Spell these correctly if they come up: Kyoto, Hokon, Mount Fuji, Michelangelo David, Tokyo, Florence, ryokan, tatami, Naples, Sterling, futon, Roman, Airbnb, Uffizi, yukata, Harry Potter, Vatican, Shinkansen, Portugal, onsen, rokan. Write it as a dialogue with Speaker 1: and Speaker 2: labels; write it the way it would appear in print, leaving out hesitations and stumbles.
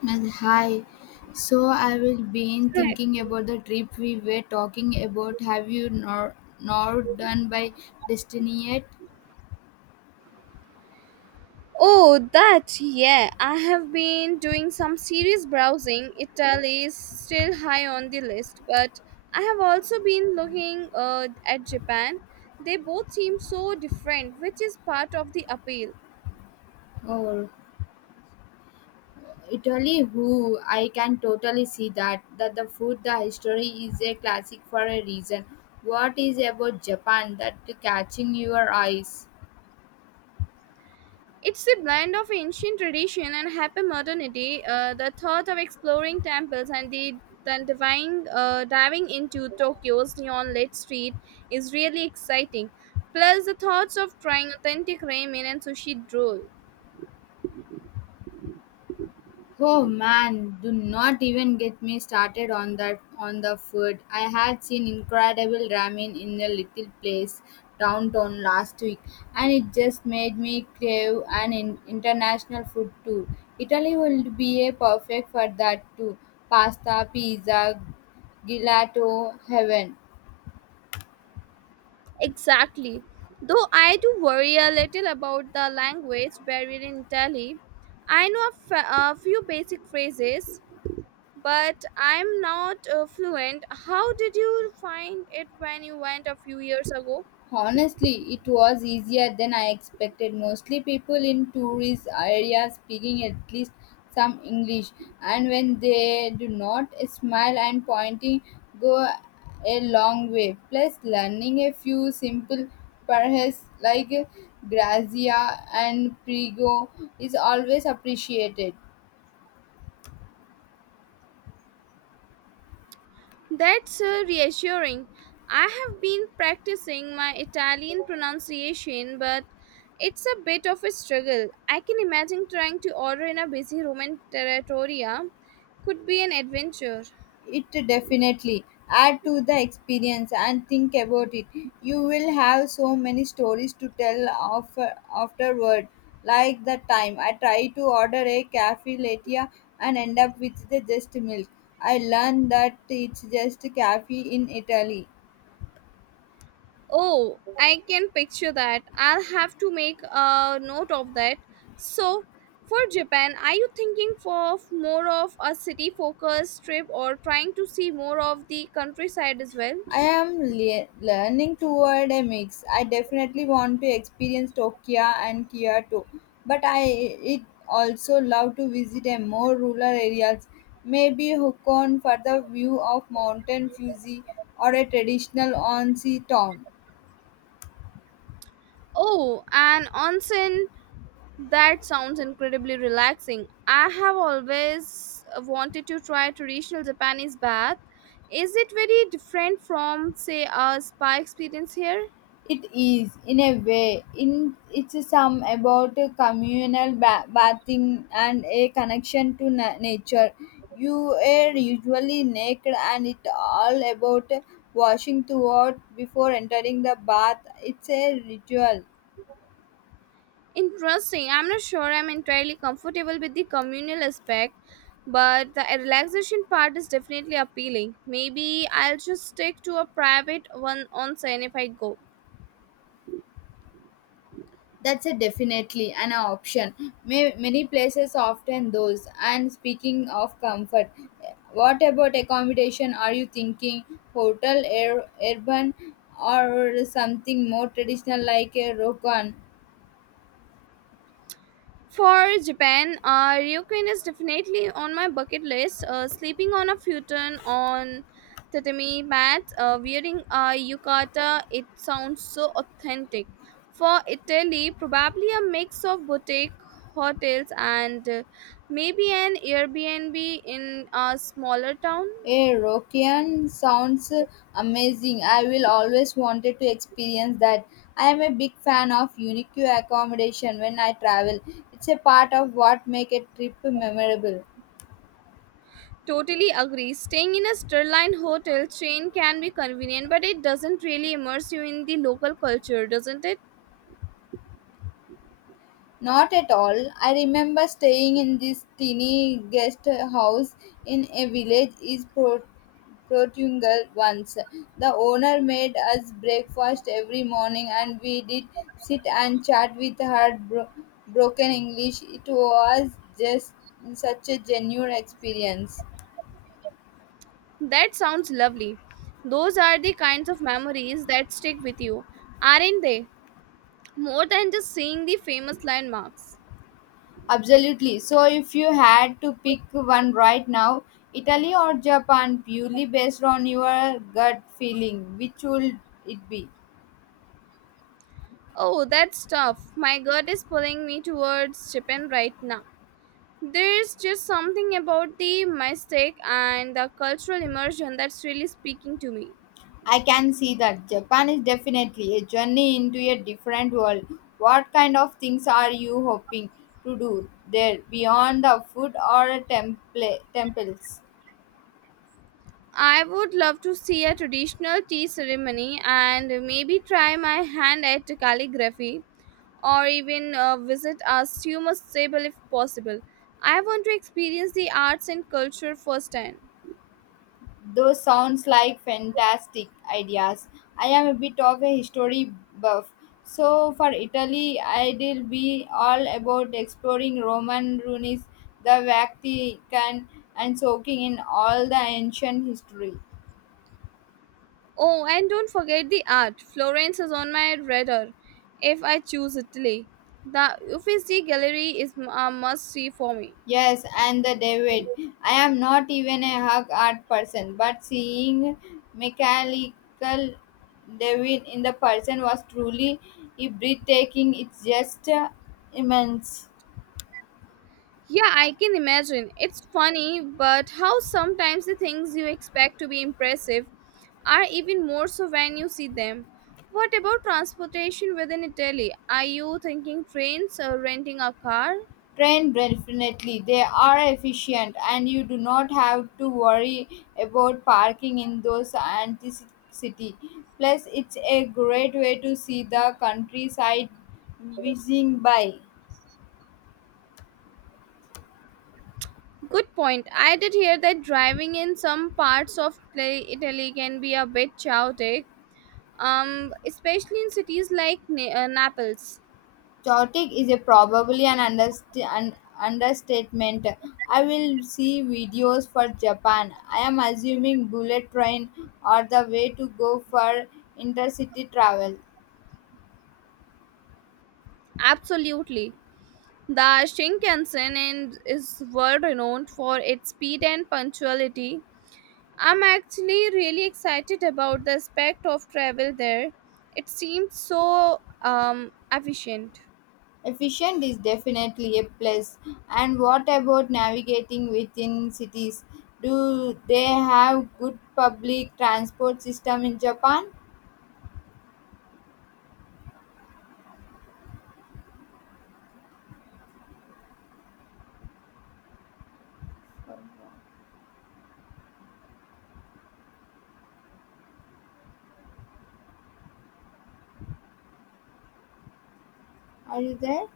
Speaker 1: Well, hi. So I will been
Speaker 2: Correct.
Speaker 1: thinking about the trip we were talking about. Have you nor not done by destiny yet?
Speaker 2: Oh, that, yeah. I have been doing some serious browsing. Italy is still high on the list, but I have also been looking at Japan. They both seem so different, which is part of the appeal.
Speaker 1: Oh, Italy! Who I can totally see that the food, the history is a classic for a reason. What is about Japan that catching your eyes?
Speaker 2: It's a blend of ancient tradition and hyper modernity. The thought of exploring temples and then diving into Tokyo's neon lit street is really exciting. Plus, the thoughts of trying authentic ramen and sushi roll.
Speaker 1: Oh man, do not even get me started on that on the food. I had seen incredible ramen in a little place downtown last week and it just made me crave an international food too. Italy would be a perfect for that too. Pasta, pizza, gelato heaven.
Speaker 2: Exactly. Though I do worry a little about the language barrier in Italy. I know a few basic phrases, but I'm not fluent. How did you find it when you went a few years ago?
Speaker 1: Honestly, it was easier than I expected. Mostly people in tourist areas speaking at least some English, and when they do not, a smile and pointing go a long way. Plus, learning a few simple phrases like grazia and prego is always appreciated.
Speaker 2: That's reassuring. I have been practicing my Italian pronunciation, but it's a bit of a struggle. I can imagine trying to order in a busy Roman territoria could be an adventure.
Speaker 1: It definitely add to the experience and think about it, you will have so many stories to tell of, afterward, like the time I tried to order a cafe latte and end up with the just milk. I learned that it's just cafe in Italy.
Speaker 2: Oh, I can picture that. I'll have to make a note of that. So, for Japan, are you thinking for more of a city focused trip or trying to see more of the countryside as well?
Speaker 1: Learning toward a mix. I definitely want to experience Tokyo and Kyoto, but I it also love to visit a more rural areas, maybe Hokon for the view of mountain Fuji or a traditional onsen town.
Speaker 2: Oh, an onsen. That sounds incredibly relaxing. I have always wanted to try traditional Japanese bath. Is it very different from, say, a spa experience here?
Speaker 1: It is, in a way, in it's a some about a bathing and a connection to nature. You are usually naked, and it all about washing throughout before entering the bath. It's a ritual.
Speaker 2: Interesting. I'm not sure I'm entirely comfortable with the communal aspect, but the relaxation part is definitely appealing. Maybe I'll just stick to a private one onsen if I go.
Speaker 1: That's a definitely an option. Many places often those. And speaking of comfort, what about accommodation? Are you thinking hotel, air, urban, or something more traditional like a rokan?
Speaker 2: For Japan, ryokan is definitely on my bucket list. Sleeping on a futon on tatami mat, wearing a yukata, it sounds so authentic. For Italy, probably a mix of boutique hotels and maybe an Airbnb in a smaller town.
Speaker 1: A rokan sounds amazing. I will always wanted to experience that. I am a big fan of unique accommodation when I travel. It's a part of what make a trip memorable.
Speaker 2: Totally agree. Staying in a Sterling hotel chain can be convenient, but it doesn't really immerse you in the local culture, doesn't it?
Speaker 1: Not at all. I remember staying in this tiny guest house in a village is Protungal once. The owner made us breakfast every morning and we did sit and chat with her broken English. It was just such a genuine experience.
Speaker 2: That sounds lovely. Those are the kinds of memories that stick with you, aren't they? More than just seeing the famous landmarks.
Speaker 1: Absolutely. So, if you had to pick one right now, Italy or Japan, purely based on your gut feeling, which would it be?
Speaker 2: Oh, that's tough. My gut is pulling me towards Japan right now. There's just something about the mystic and the cultural immersion that's really speaking to me.
Speaker 1: I can see that Japan is definitely a journey into a different world. What kind of things are you hoping to do there beyond the food or temples?
Speaker 2: I would love to see a traditional tea ceremony and maybe try my hand at calligraphy or even visit us you must stable if possible. I want to experience the arts and culture firsthand.
Speaker 1: Those sounds like fantastic ideas. I am a bit of a history buff. So for Italy, I'll be all about exploring Roman ruins, the Vatican, and soaking in all the ancient history.
Speaker 2: Oh, and don't forget the art. Florence is on my radar. If I choose Italy, the Uffizi gallery is a must see for me.
Speaker 1: Yes, and the David. I am not even a hug art person, but seeing mechanical David in the person was truly breathtaking. It's just immense.
Speaker 2: Yeah, I can imagine. It's funny but how sometimes the things you expect to be impressive are even more so when you see them. What about transportation within Italy? Are you thinking trains or renting a car?
Speaker 1: Train definitely. They are efficient, and you do not have to worry about parking in those city. Plus, it's a great way to see the countryside whizzing by.
Speaker 2: Good point. I did hear that driving in some parts of Italy can be a bit chaotic, especially in cities like Naples.
Speaker 1: Chaotic is a probably an, an understatement. I will see videos for Japan. I am assuming bullet train are the way to go for intercity travel.
Speaker 2: Absolutely. The Shinkansen is world renowned for its speed and punctuality. I'm actually really excited about the aspect of travel there. It seems so efficient.
Speaker 1: Efficient is definitely a plus. And what about navigating within cities? Do they have good public transport system in Japan? Are you there?